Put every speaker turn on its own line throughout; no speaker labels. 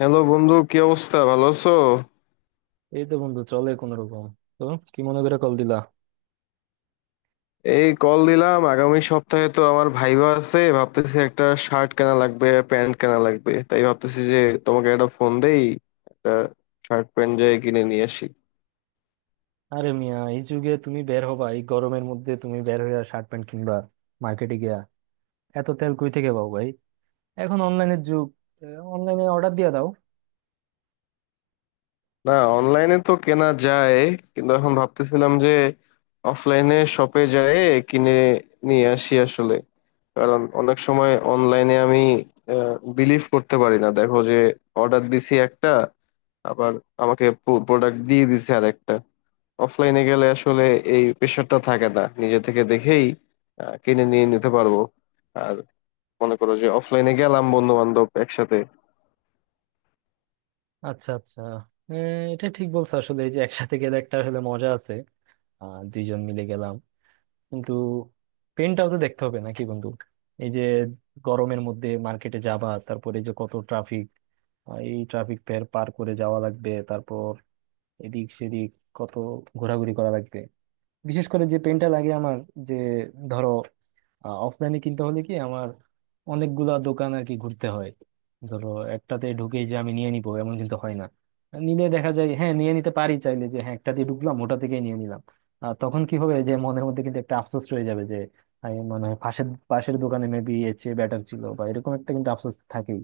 Hello বন্ধু, কি অবস্থা, ভালো আছো?
এই তো বন্ধু, চলে কোন রকম। তো কি মনে করে কল দিলা?
এই কল দিলাম, আগামী সপ্তাহে তো আমার ভাইবা আছে। ভাবতেছি একটা শার্ট কেনা লাগবে, প্যান্ট কেনা লাগবে। তাই ভাবতেছি যে তোমাকে একটা ফোন দেই, একটা শার্ট প্যান্ট যাই কিনে নিয়ে আসি।
আরে মিয়া, এই যুগে তুমি বের হবা? এই গরমের মধ্যে তুমি বের হইয়া শার্ট প্যান্ট কিনবা মার্কেটে গিয়া? এত তেল কই থেকে পাও ভাই? এখন অনলাইনের যুগ, অনলাইনে অর্ডার দিয়া দাও।
না, অনলাইনে তো কেনা যায়, কিন্তু এখন ভাবতেছিলাম যে অফলাইনে শপে যায় কিনে নিয়ে আসি আসলে। কারণ অনেক সময় অনলাইনে আমি বিলিভ করতে পারি না। দেখো যে অর্ডার দিছি একটা, আবার আমাকে প্রোডাক্ট দিয়ে দিছে আর একটা। অফলাইনে গেলে আসলে এই প্রেশারটা থাকে না, নিজে থেকে দেখেই কিনে নিয়ে নিতে পারবো। আর মনে করো যে অফলাইনে গেলাম বন্ধু বান্ধব একসাথে।
আচ্ছা, আচ্ছা। এ, এটা ঠিক বলছো, আসলে এই যে একসাথে গেলে একটা আসলে মজা আছে। দুইজন মিলে গেলাম, কিন্তু পেনটাও তো দেখতে হবে নাকি বন্ধু? এই যে গরমের মধ্যে মার্কেটে যাবা, তারপরে এই যে কত ট্রাফিক, এই ট্রাফিক পার করে যাওয়া লাগবে, তারপর এদিক সেদিক কত ঘোরাঘুরি করা লাগবে। বিশেষ করে যে পেনটা লাগে আমার, যে, ধরো অফলাইনে কিনতে হলে কি আমার অনেকগুলা দোকান আর কি ঘুরতে হয়। ধরো একটাতে ঢুকেই যে আমি নিয়ে নিবো এমন কিন্তু হয় না। নিলে দেখা যায় হ্যাঁ নিয়ে নিতে পারি, চাইলে যে হ্যাঁ একটাতে ঢুকলাম ওটা থেকেই নিয়ে নিলাম। আর তখন কি হবে যে মনের মধ্যে কিন্তু একটা আফসোস রয়ে যাবে যে আমি মনে হয় পাশের পাশের দোকানে মেবি এর চেয়ে বেটার ছিল, বা এরকম একটা কিন্তু আফসোস থাকেই।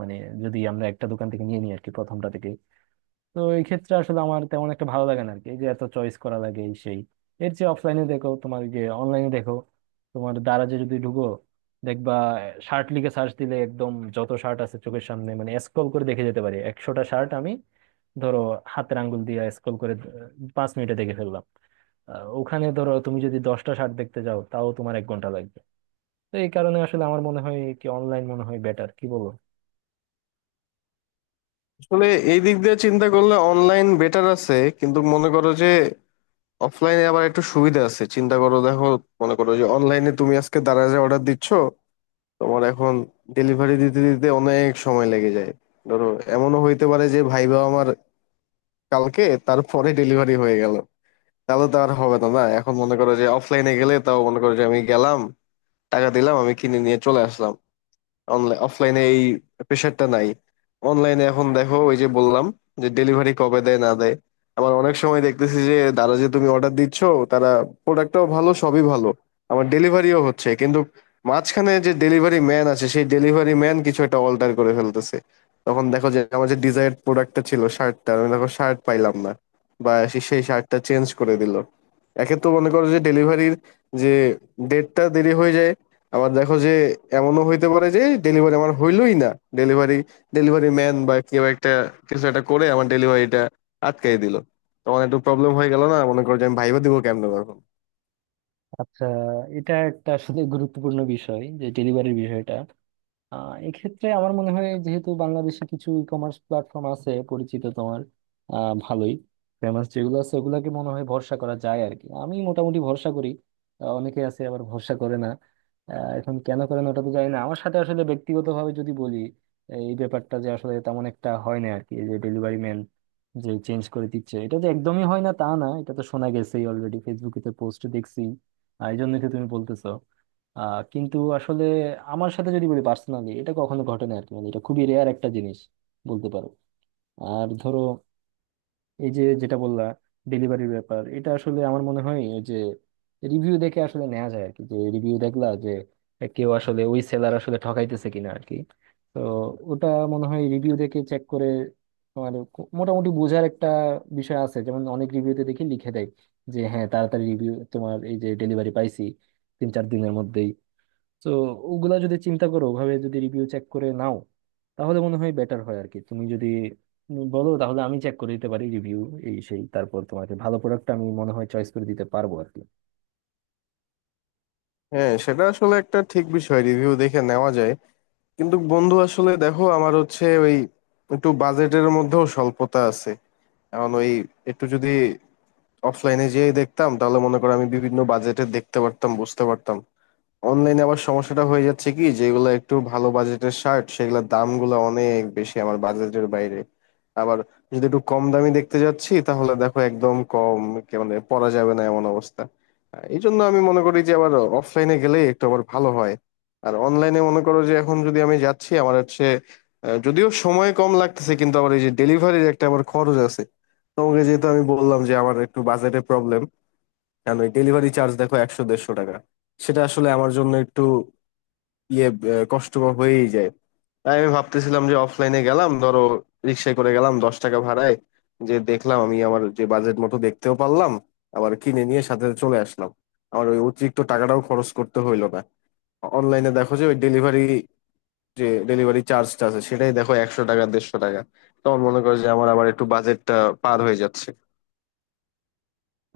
মানে, যদি আমরা একটা দোকান থেকে নিয়ে নিই আর কি, প্রথমটা থেকে। তো এই ক্ষেত্রে আসলে আমার তেমন একটা ভালো লাগে না আর কি, এই যে এত চয়েস করা লাগে এই সেই। এর যে অফলাইনে দেখো, তোমার যে অনলাইনে দেখো, তোমার দারাজে যদি ঢুকো, দেখবা শার্ট লিখে সার্চ দিলে একদম যত শার্ট আছে চোখের সামনে, মানে স্ক্রল করে দেখে যেতে পারি 100টা শার্ট আমি, ধরো, হাতের আঙ্গুল দিয়ে স্ক্রল করে, 5 মিনিটে দেখে ফেললাম। ওখানে ধরো তুমি যদি 10টা শার্ট দেখতে যাও তাও তোমার 1 ঘন্টা লাগবে। তো এই কারণে আসলে আমার মনে হয় কি, অনলাইন মনে হয় বেটার, কি বলো?
আসলে এই দিক দিয়ে চিন্তা করলে অনলাইন বেটার আছে, কিন্তু মনে করো যে অফলাইনে আবার একটু সুবিধা আছে। চিন্তা করো দেখো, মনে করো যে অনলাইনে তুমি আজকে দারাজে অর্ডার দিচ্ছ, তোমার এখন ডেলিভারি দিতে দিতে অনেক সময় লেগে যায়। ধরো এমনও হইতে পারে যে ভাইবা আমার কালকে, তারপরে ডেলিভারি হয়ে গেল, তাহলে তো আর হবে না। না, এখন মনে করো যে অফলাইনে গেলে, তাও মনে করো যে আমি গেলাম, টাকা দিলাম, আমি কিনে নিয়ে চলে আসলাম। অনলাইন অফলাইনে এই প্রেশারটা নাই। অনলাইনে এখন দেখো ওই যে বললাম, যে ডেলিভারি কবে দেয় না দেয়। আমার অনেক সময় দেখতেছি যে তারা, যে তুমি অর্ডার দিচ্ছ, তারা প্রোডাক্টটাও ভালো, সবই ভালো, আমার ডেলিভারিও হচ্ছে, কিন্তু মাঝখানে যে ডেলিভারি ম্যান আছে, সেই ডেলিভারি ম্যান কিছু একটা অল্টার করে ফেলতেছে। তখন দেখো যে আমার যে ডিজায়ার্ড প্রোডাক্টটা ছিল শার্টটা, আমি দেখো শার্ট পাইলাম না, বা সেই শার্টটা চেঞ্জ করে দিল। একে তো মনে করো যে ডেলিভারির যে ডেটটা দেরি হয়ে যায়, আবার দেখো যে এমনও হইতে পারে যে ডেলিভারি আমার হইলোই না। ডেলিভারি, ডেলিভারি ম্যান বা কেউ একটা কিছু একটা করে আমার ডেলিভারিটা আটকাই দিল, তখন একটু প্রবলেম হয়ে গেল না? মনে করো যে আমি ভাইবা দিব কেমনে তখন।
আচ্ছা, এটা একটা আসলে গুরুত্বপূর্ণ বিষয়, যে ডেলিভারির বিষয়টা। এক্ষেত্রে আমার মনে হয় যেহেতু বাংলাদেশে কিছু ই কমার্স প্ল্যাটফর্ম আছে পরিচিত তোমার, ভালোই ফেমাস, যেগুলো আছে ওগুলোকে মনে হয় ভরসা করা যায় আর কি, আমি মোটামুটি ভরসা করি। অনেকে আছে আবার ভরসা করে না। এখন কেন করে না ওটা তো জানি না। আমার সাথে আসলে ব্যক্তিগতভাবে যদি বলি, এই ব্যাপারটা যে আসলে তেমন একটা হয় না আর কি, এই যে ডেলিভারি ম্যান যে চেঞ্জ করে দিচ্ছে, এটা যে একদমই হয় না তা না, এটা তো শোনা গেছেই অলরেডি, ফেসবুকে তো পোস্ট দেখছি। আর এই জন্যই তো তুমি বলতেছো। কিন্তু আসলে আমার সাথে যদি বলি পার্সোনালি, এটা কখনো ঘটে না আর কি, মানে এটা খুবই রেয়ার একটা জিনিস বলতে পারো। আর ধরো এই যে যেটা বললা ডেলিভারির ব্যাপার, এটা আসলে আমার মনে হয় ওই যে রিভিউ দেখে আসলে নেওয়া যায় আর কি। যে রিভিউ দেখলা যে কেউ আসলে ওই সেলার আসলে ঠকাইতেছে কিনা আর কি। তো ওটা মনে হয় রিভিউ দেখে চেক করে মোটামুটি বোঝার একটা বিষয় আছে। যেমন অনেক রিভিউতে দেখি লিখে দেয় যে হ্যাঁ তাড়াতাড়ি রিভিউ, তোমার এই যে ডেলিভারি পাইছি 3-4 দিনের মধ্যেই। তো ওগুলা যদি চিন্তা করো, ওভাবে যদি রিভিউ চেক করে নাও তাহলে মনে হয় বেটার হয় আর কি। তুমি যদি বলো তাহলে আমি চেক করে দিতে পারি রিভিউ এই সেই, তারপর তোমাকে ভালো প্রোডাক্ট আমি মনে হয় চয়েস করে দিতে পারবো আর কি।
হ্যাঁ, সেটা আসলে একটা ঠিক বিষয়, রিভিউ দেখে নেওয়া যায়। কিন্তু বন্ধু আসলে দেখো, আমার হচ্ছে ওই একটু বাজেটের মধ্যেও স্বল্পতা আছে। এখন ওই একটু যদি অফলাইনে যেয়ে দেখতাম, তাহলে মনে করো আমি বিভিন্ন বাজেটে দেখতে পারতাম, বুঝতে পারতাম। অনলাইনে আবার সমস্যাটা হয়ে যাচ্ছে কি, যেগুলো একটু ভালো বাজেটের শার্ট সেগুলোর দামগুলো অনেক বেশি, আমার বাজেটের বাইরে। আবার যদি একটু কম দামি দেখতে যাচ্ছি, তাহলে দেখো একদম কম, মানে পরা যাবে না এমন অবস্থা। এই জন্য আমি মনে করি যে আবার অফলাইনে গেলেই একটু আবার ভালো হয়। আর অনলাইনে মনে করো যে এখন যদি আমি যাচ্ছি, আমার হচ্ছে যদিও সময় কম লাগতেছে, কিন্তু আবার এই যে ডেলিভারির একটা আবার খরচ আছে। তোমাকে যেহেতু আমি বললাম যে আমার একটু বাজেটের প্রবলেম, কেন ডেলিভারি চার্জ দেখো 100 150 টাকা, সেটা আসলে আমার জন্য একটু ইয়ে, কষ্টকর হয়েই যায়। তাই আমি ভাবতেছিলাম যে অফলাইনে গেলাম, ধরো রিক্সায় করে গেলাম 10 টাকা ভাড়ায়, যে দেখলাম আমি আমার যে বাজেট মতো, দেখতেও পারলাম, আবার কিনে নিয়ে সাথে সাথে চলে আসলাম। আমার ওই অতিরিক্ত টাকাটাও খরচ করতে হইলো না। অনলাইনে দেখো যে ওই ডেলিভারি, যে ডেলিভারি চার্জটা আছে, সেটাই দেখো 100 টাকা 150 টাকা। তখন মনে করো যে আমার আবার একটু বাজেটটা পার হয়ে যাচ্ছে।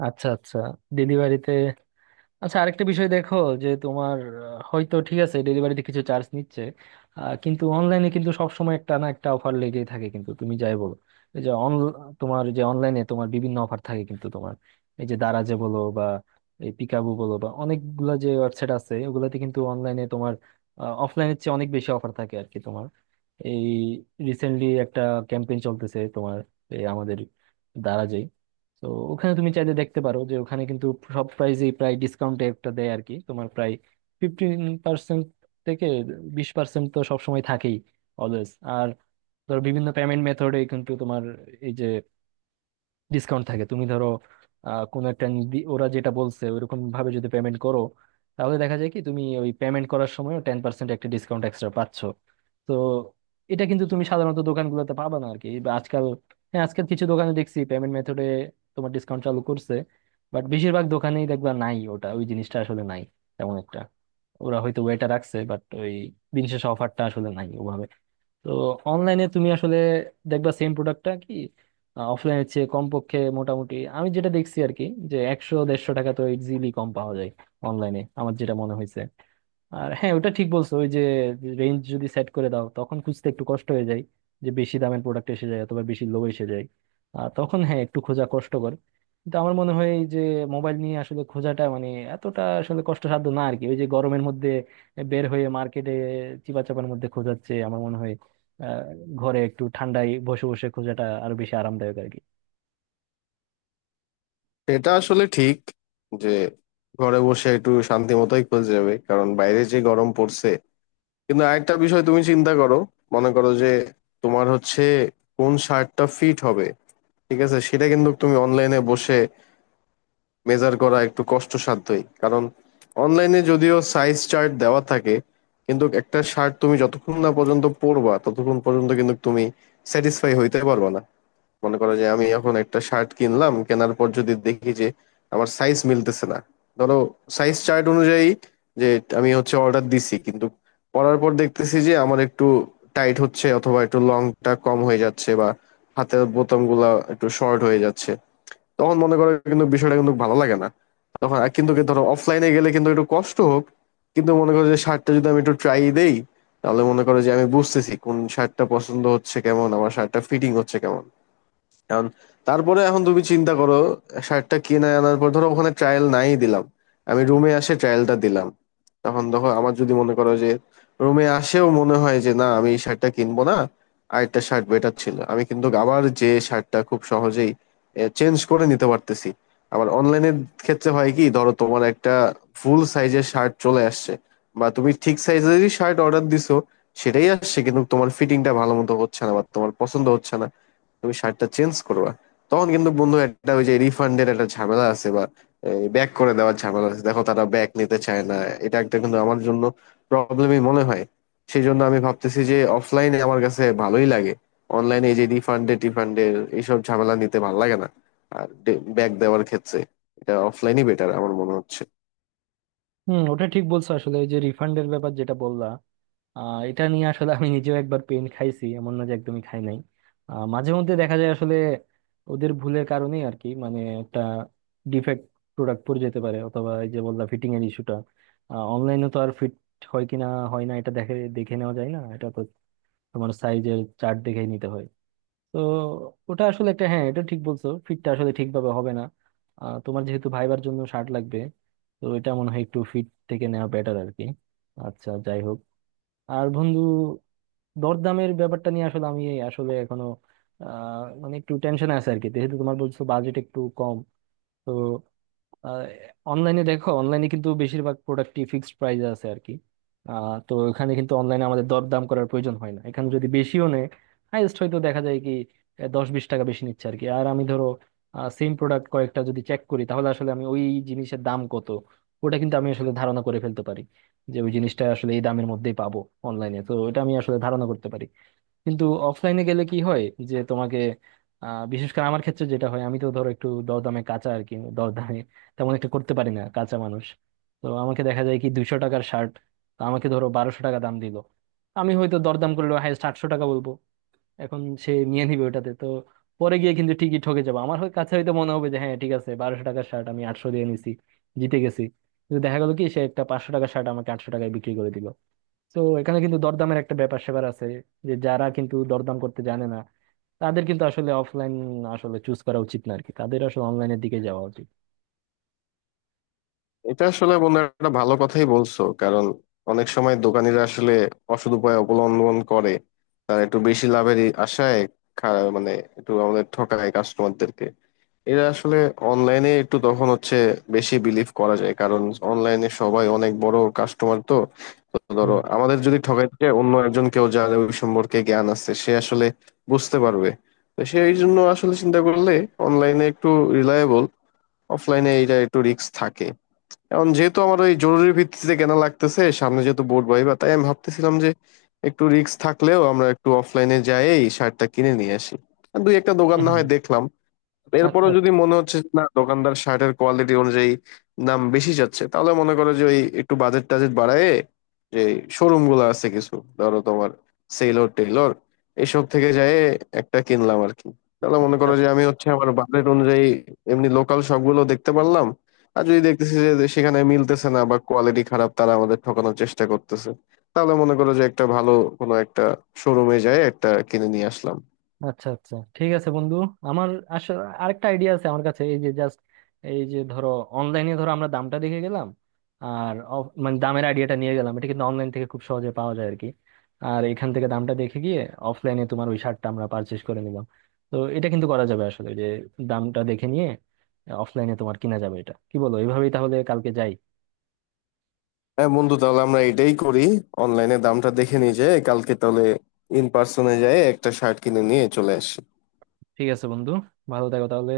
আচ্ছা, আচ্ছা। দিদিবাড়িতে। আচ্ছা, আরেকটা বিষয় দেখো, যে তোমার, হয়তো ঠিক আছে ডেলিভারিতে কিছু চার্জ নিচ্ছে, কিন্তু অনলাইনে কিন্তু সবসময় একটা না একটা অফার লেগেই থাকে, কিন্তু তুমি যাই বলো। এই যে অন, তোমার যে অনলাইনে তোমার বিভিন্ন অফার থাকে কিন্তু তোমার, এই যে দারাজে বলো বা এই পিকাবু বলো বা অনেকগুলা যে ওয়েবসাইট আছে ওগুলাতে, কিন্তু অনলাইনে তোমার অফলাইনের চেয়ে অনেক বেশি অফার থাকে আর কি তোমার। এই রিসেন্টলি একটা ক্যাম্পেইন চলতেছে তোমার, এই আমাদের দারাজে। তো ওখানে তুমি চাইলে দেখতে পারো যে ওখানে কিন্তু সব প্রাইসেই প্রায় ডিসকাউন্টে একটা দেয় আর কি, তোমার প্রায় 15% থেকে 20% তো সবসময় থাকেই, অলওয়েজ। আর ধর বিভিন্ন পেমেন্ট মেথডে কিন্তু তোমার এই যে ডিসকাউন্ট থাকে, তুমি ধরো, আহ, কোনো একটা নির্দি- ওরা যেটা বলছে ওইরকম ভাবে যদি পেমেন্ট করো, তাহলে দেখা যায় কি তুমি ওই পেমেন্ট করার সময় 10% একটা ডিসকাউন্ট এক্সট্রা পাচ্ছ। তো এটা কিন্তু তুমি সাধারণত দোকানগুলোতে পাবা না আর কি, বা আজকাল, হ্যাঁ আজকাল কিছু দোকানে দেখছি পেমেন্ট মেথডে তোমার ডিসকাউন্ট চালু করছে, বাট বেশিরভাগ দোকানেই দেখবা নাই ওটা, ওই জিনিসটা আসলে নাই তেমন একটা। ওরা হয়তো ওয়েটা রাখছে বাট ওই দিন শেষে অফারটা আসলে নাই। তো অনলাইনে তুমি আসলে দেখবা সেম প্রোডাক্টটা কি অফলাইনের চেয়ে কমপক্ষে, মোটামুটি আমি যেটা দেখছি আর কি, যে 100-150 টাকা তো ইজিলি কম পাওয়া যায় অনলাইনে, আমার যেটা মনে হয়েছে। আর হ্যাঁ ওটা ঠিক বলছো, ওই যে রেঞ্জ যদি সেট করে দাও তখন খুঁজতে একটু কষ্ট হয়ে যায়, যে বেশি দামের প্রোডাক্ট এসে যায় অথবা বেশি লো এসে যায়, আর তখন হ্যাঁ একটু খোঁজা কষ্টকর। কিন্তু আমার মনে হয় এই যে মোবাইল নিয়ে আসলে খোঁজাটা মানে এতটা আসলে কষ্টসাধ্য না আর কি, ওই যে গরমের মধ্যে বের হয়ে মার্কেটে চিপাচাপার মধ্যে খোঁজার চেয়ে আমার মনে হয় আহ ঘরে একটু ঠান্ডায় বসে বসে খোঁজাটা আরো বেশি আরামদায়ক আর কি।
এটা আসলে ঠিক, যে ঘরে বসে একটু শান্তি মতোই খোঁজ যাবে, কারণ বাইরে যে গরম পড়ছে। কিন্তু আরেকটা বিষয় তুমি চিন্তা করো, মনে করো যে তোমার হচ্ছে কোন শার্টটা ফিট হবে, ঠিক আছে, সেটা কিন্তু তুমি অনলাইনে বসে মেজার করা একটু কষ্টসাধ্যই। কারণ অনলাইনে যদিও সাইজ চার্ট দেওয়া থাকে, কিন্তু একটা শার্ট তুমি যতক্ষণ না পর্যন্ত পরবা, ততক্ষণ পর্যন্ত কিন্তু তুমি স্যাটিসফাই হইতে পারবা না। মনে করো যে আমি এখন একটা শার্ট কিনলাম, কেনার পর যদি দেখি যে আমার সাইজ মিলতেছে না, ধরো সাইজ চার্ট অনুযায়ী যে আমি হচ্ছে অর্ডার দিছি, কিন্তু পরার পর দেখতেছি যে আমার একটু টাইট হচ্ছে, অথবা একটু লংটা কম হয়ে যাচ্ছে, বা হাতের বোতাম গুলা একটু শর্ট হয়ে যাচ্ছে, তখন মনে করো কিন্তু বিষয়টা কিন্তু ভালো লাগে না। তখন আর কিন্তু কি, ধরো অফলাইনে গেলে কিন্তু একটু কষ্ট হোক, কিন্তু মনে করো যে শার্টটা যদি আমি একটু ট্রাই দেই, তাহলে মনে করো যে আমি বুঝতেছি কোন শার্টটা পছন্দ হচ্ছে কেমন, আমার শার্টটা ফিটিং হচ্ছে কেমন। এখন তারপরে এখন তুমি চিন্তা করো, শার্টটা কিনে আনার পর ধরো ওখানে ট্রায়াল নাই দিলাম, আমি রুমে আসে ট্রায়ালটা দিলাম, তখন দেখো আমার যদি মনে করো যে রুমে আসেও মনে হয় যে না আমি এই শার্টটা কিনবো না, আরেকটা শার্ট বেটার ছিল, আমি কিন্তু আবার যে শার্টটা খুব সহজেই চেঞ্জ করে নিতে পারতেছি। আবার অনলাইনের ক্ষেত্রে হয় কি, ধরো তোমার একটা ফুল সাইজের শার্ট চলে আসছে, বা তুমি ঠিক সাইজেরই শার্ট অর্ডার দিছো, সেটাই আসছে, কিন্তু তোমার ফিটিংটা ভালো মতো হচ্ছে না বা তোমার পছন্দ হচ্ছে না, তুমি শার্টটা চেঞ্জ করবা, তখন কিন্তু বন্ধু একটা ওই যে রিফান্ডের একটা ঝামেলা আছে, বা ব্যাক করে দেওয়ার ঝামেলা আছে, দেখো তারা ব্যাক নিতে চায় না। এটা একটা কিন্তু আমার জন্য প্রবলেমই মনে হয়। সেই জন্য আমি ভাবতেছি যে অফলাইনে আমার কাছে ভালোই লাগে, অনলাইনে এই যে রিফান্ডে টিফান্ডের এইসব ঝামেলা নিতে ভালো লাগে না। আর ব্যাক দেওয়ার ক্ষেত্রে এটা অফলাইনই বেটার আমার মনে হচ্ছে।
হম, ওটা ঠিক বলছো আসলে, ওই যে রিফান্ডের ব্যাপার যেটা বললা, এটা নিয়ে আসলে আমি নিজেও একবার পেন খাইছি, এমন না যে একদমই খাই নাই। মাঝে মধ্যে দেখা যায় আসলে ওদের ভুলের কারণেই আর কি, মানে একটা ডিফেক্ট প্রোডাক্ট পড়ে যেতে পারে, অথবা এই যে বললা ফিটিং এর ইস্যুটা। অনলাইনে তো আর ফিট হয় কিনা হয় না এটা দেখে দেখে নেওয়া যায় না, এটা তো তোমার সাইজের চার্ট দেখেই নিতে হয়। তো ওটা আসলে একটা, হ্যাঁ এটা ঠিক বলছো, ফিটটা আসলে ঠিকভাবে হবে না। তোমার যেহেতু ভাইবার জন্য শার্ট লাগবে, তো এটা মনে হয় একটু ফিট থেকে নেওয়া বেটার আর কি। আচ্ছা, যাই হোক। আর বন্ধু, দরদামের ব্যাপারটা নিয়ে আসলে আমি এই আসলে এখনো মানে একটু টেনশন আছে আর কি, যেহেতু তোমার বলছো বাজেট একটু কম। তো অনলাইনে দেখো, অনলাইনে কিন্তু বেশিরভাগ প্রোডাক্টই ফিক্সড প্রাইস আছে আর কি। তো এখানে কিন্তু অনলাইনে আমাদের দরদাম করার প্রয়োজন হয় না, এখানে যদি বেশিও নেয় হাইয়েস্ট হয়তো দেখা যায় কি 10-20 টাকা বেশি নিচ্ছে আর কি। আর আমি ধরো সেম প্রোডাক্ট কয়েকটা যদি চেক করি তাহলে আসলে আমি ওই জিনিসের দাম কত ওটা কিন্তু আমি আসলে ধারণা করে ফেলতে পারি, যে ওই জিনিসটা আসলে এই দামের মধ্যেই পাবো। অনলাইনে তো এটা আমি আসলে ধারণা করতে পারি, কিন্তু অফলাইনে গেলে কি হয় যে তোমাকে বিশেষ করে আমার ক্ষেত্রে যেটা হয়, আমি তো ধরো একটু দরদামে কাঁচা আর কি, দরদামে তেমন একটা করতে পারি না, কাঁচা মানুষ। তো আমাকে দেখা যায় কি 200 টাকার শার্ট তো আমাকে ধরো 1200 টাকা দাম দিল, আমি হয়তো দরদাম করলে হাইয়েস্ট 800 টাকা বলবো, এখন সে নিয়ে নিবে ওটাতে। তো পরে গিয়ে কিন্তু ঠিকই ঠকে যাবো, আমার কাছে হয়তো মনে হবে যে হ্যাঁ ঠিক আছে, 1200 টাকার শার্ট আমি 800 দিয়ে নিছি, জিতে গেছি, কিন্তু দেখা গেল কি সে একটা 500 টাকার শার্ট আমাকে 800 টাকায় বিক্রি করে দিল। তো এখানে কিন্তু দরদামের একটা ব্যাপার স্যাপার আছে যে যারা কিন্তু দরদাম করতে জানে না, তাদের কিন্তু আসলে অফলাইন আসলে চুজ করা উচিত না আর কি, তাদের আসলে অনলাইনের দিকে যাওয়া উচিত।
এটা আসলে বন্ধু একটা ভালো কথাই বলছো, কারণ অনেক সময় দোকানিরা আসলে অসৎ উপায় অবলম্বন করে, তারা একটু বেশি লাভের আশায় মানে একটু আমাদের ঠকায় কাস্টমারদেরকে। এরা আসলে অনলাইনে একটু তখন হচ্ছে বেশি বিলিভ করা যায়, কারণ অনলাইনে সবাই অনেক বড় কাস্টমার তো। তো ধরো
হুম।
আমাদের যদি ঠকাইতে যায়, অন্য একজন কেউ যার ওই সম্পর্কে জ্ঞান আছে সে আসলে বুঝতে পারবে। তো সেই জন্য আসলে চিন্তা করলে অনলাইনে একটু রিলায়েবল, অফলাইনে এটা একটু রিস্ক থাকে। এখন যেহেতু আমার ওই জরুরি ভিত্তিতে কেনা লাগতেছে, সামনে যেহেতু বোর্ড ভাইবা, তাই আমি ভাবতেছিলাম যে একটু রিস্ক থাকলেও আমরা একটু অফলাইনে যাই, শার্টটা কিনে নিয়ে আসি। আর দুই একটা দোকান না হয়
হুম।
দেখলাম, এরপরও
আচ্ছা।
যদি মনে হচ্ছে যে না দোকানদার শার্টের কোয়ালিটি অনুযায়ী দাম বেশি চাচ্ছে, তাহলে মনে করো যে ওই একটু বাজেট টাজেট বাড়ায়, যে শোরুম গুলো আছে কিছু, ধরো তোমার সেলর টেলর এসব থেকে যায় একটা কিনলাম আর কি। তাহলে মনে করো যে আমি হচ্ছে আমার বাজেট অনুযায়ী এমনি লোকাল শপগুলো দেখতে পারলাম। আর যদি দেখতেছি যে সেখানে মিলতেছে না বা কোয়ালিটি খারাপ, তারা আমাদের ঠকানোর চেষ্টা করতেছে, তাহলে মনে করো যে একটা ভালো কোনো একটা শোরুমে যায় একটা কিনে নিয়ে আসলাম।
আচ্ছা, আচ্ছা, ঠিক আছে বন্ধু। আমার আসলে আরেকটা আইডিয়া আছে আমার কাছে, এই যে জাস্ট এই যে ধরো অনলাইনে ধরো আমরা দামটা দেখে গেলাম, আর মানে দামের আইডিয়াটা নিয়ে গেলাম, এটা কিন্তু অনলাইন থেকে খুব সহজে পাওয়া যায় আর কি। আর এখান থেকে দামটা দেখে গিয়ে অফলাইনে তোমার ওই শার্টটা আমরা পারচেস করে নিলাম। তো এটা কিন্তু করা যাবে আসলে, যে দামটা দেখে নিয়ে অফলাইনে তোমার কিনা যাবে। এটা কি বলো, এইভাবেই তাহলে কালকে যাই?
হ্যাঁ বন্ধু, তাহলে আমরা এটাই করি, অনলাইনে দামটা দেখে নিয়ে যাই কালকে, তাহলে ইন পার্সনে যাই একটা শার্ট কিনে নিয়ে চলে আসি।
ঠিক আছে বন্ধু, ভালো থাকো তাহলে।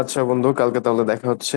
আচ্ছা বন্ধু, কালকে তাহলে দেখা হচ্ছে।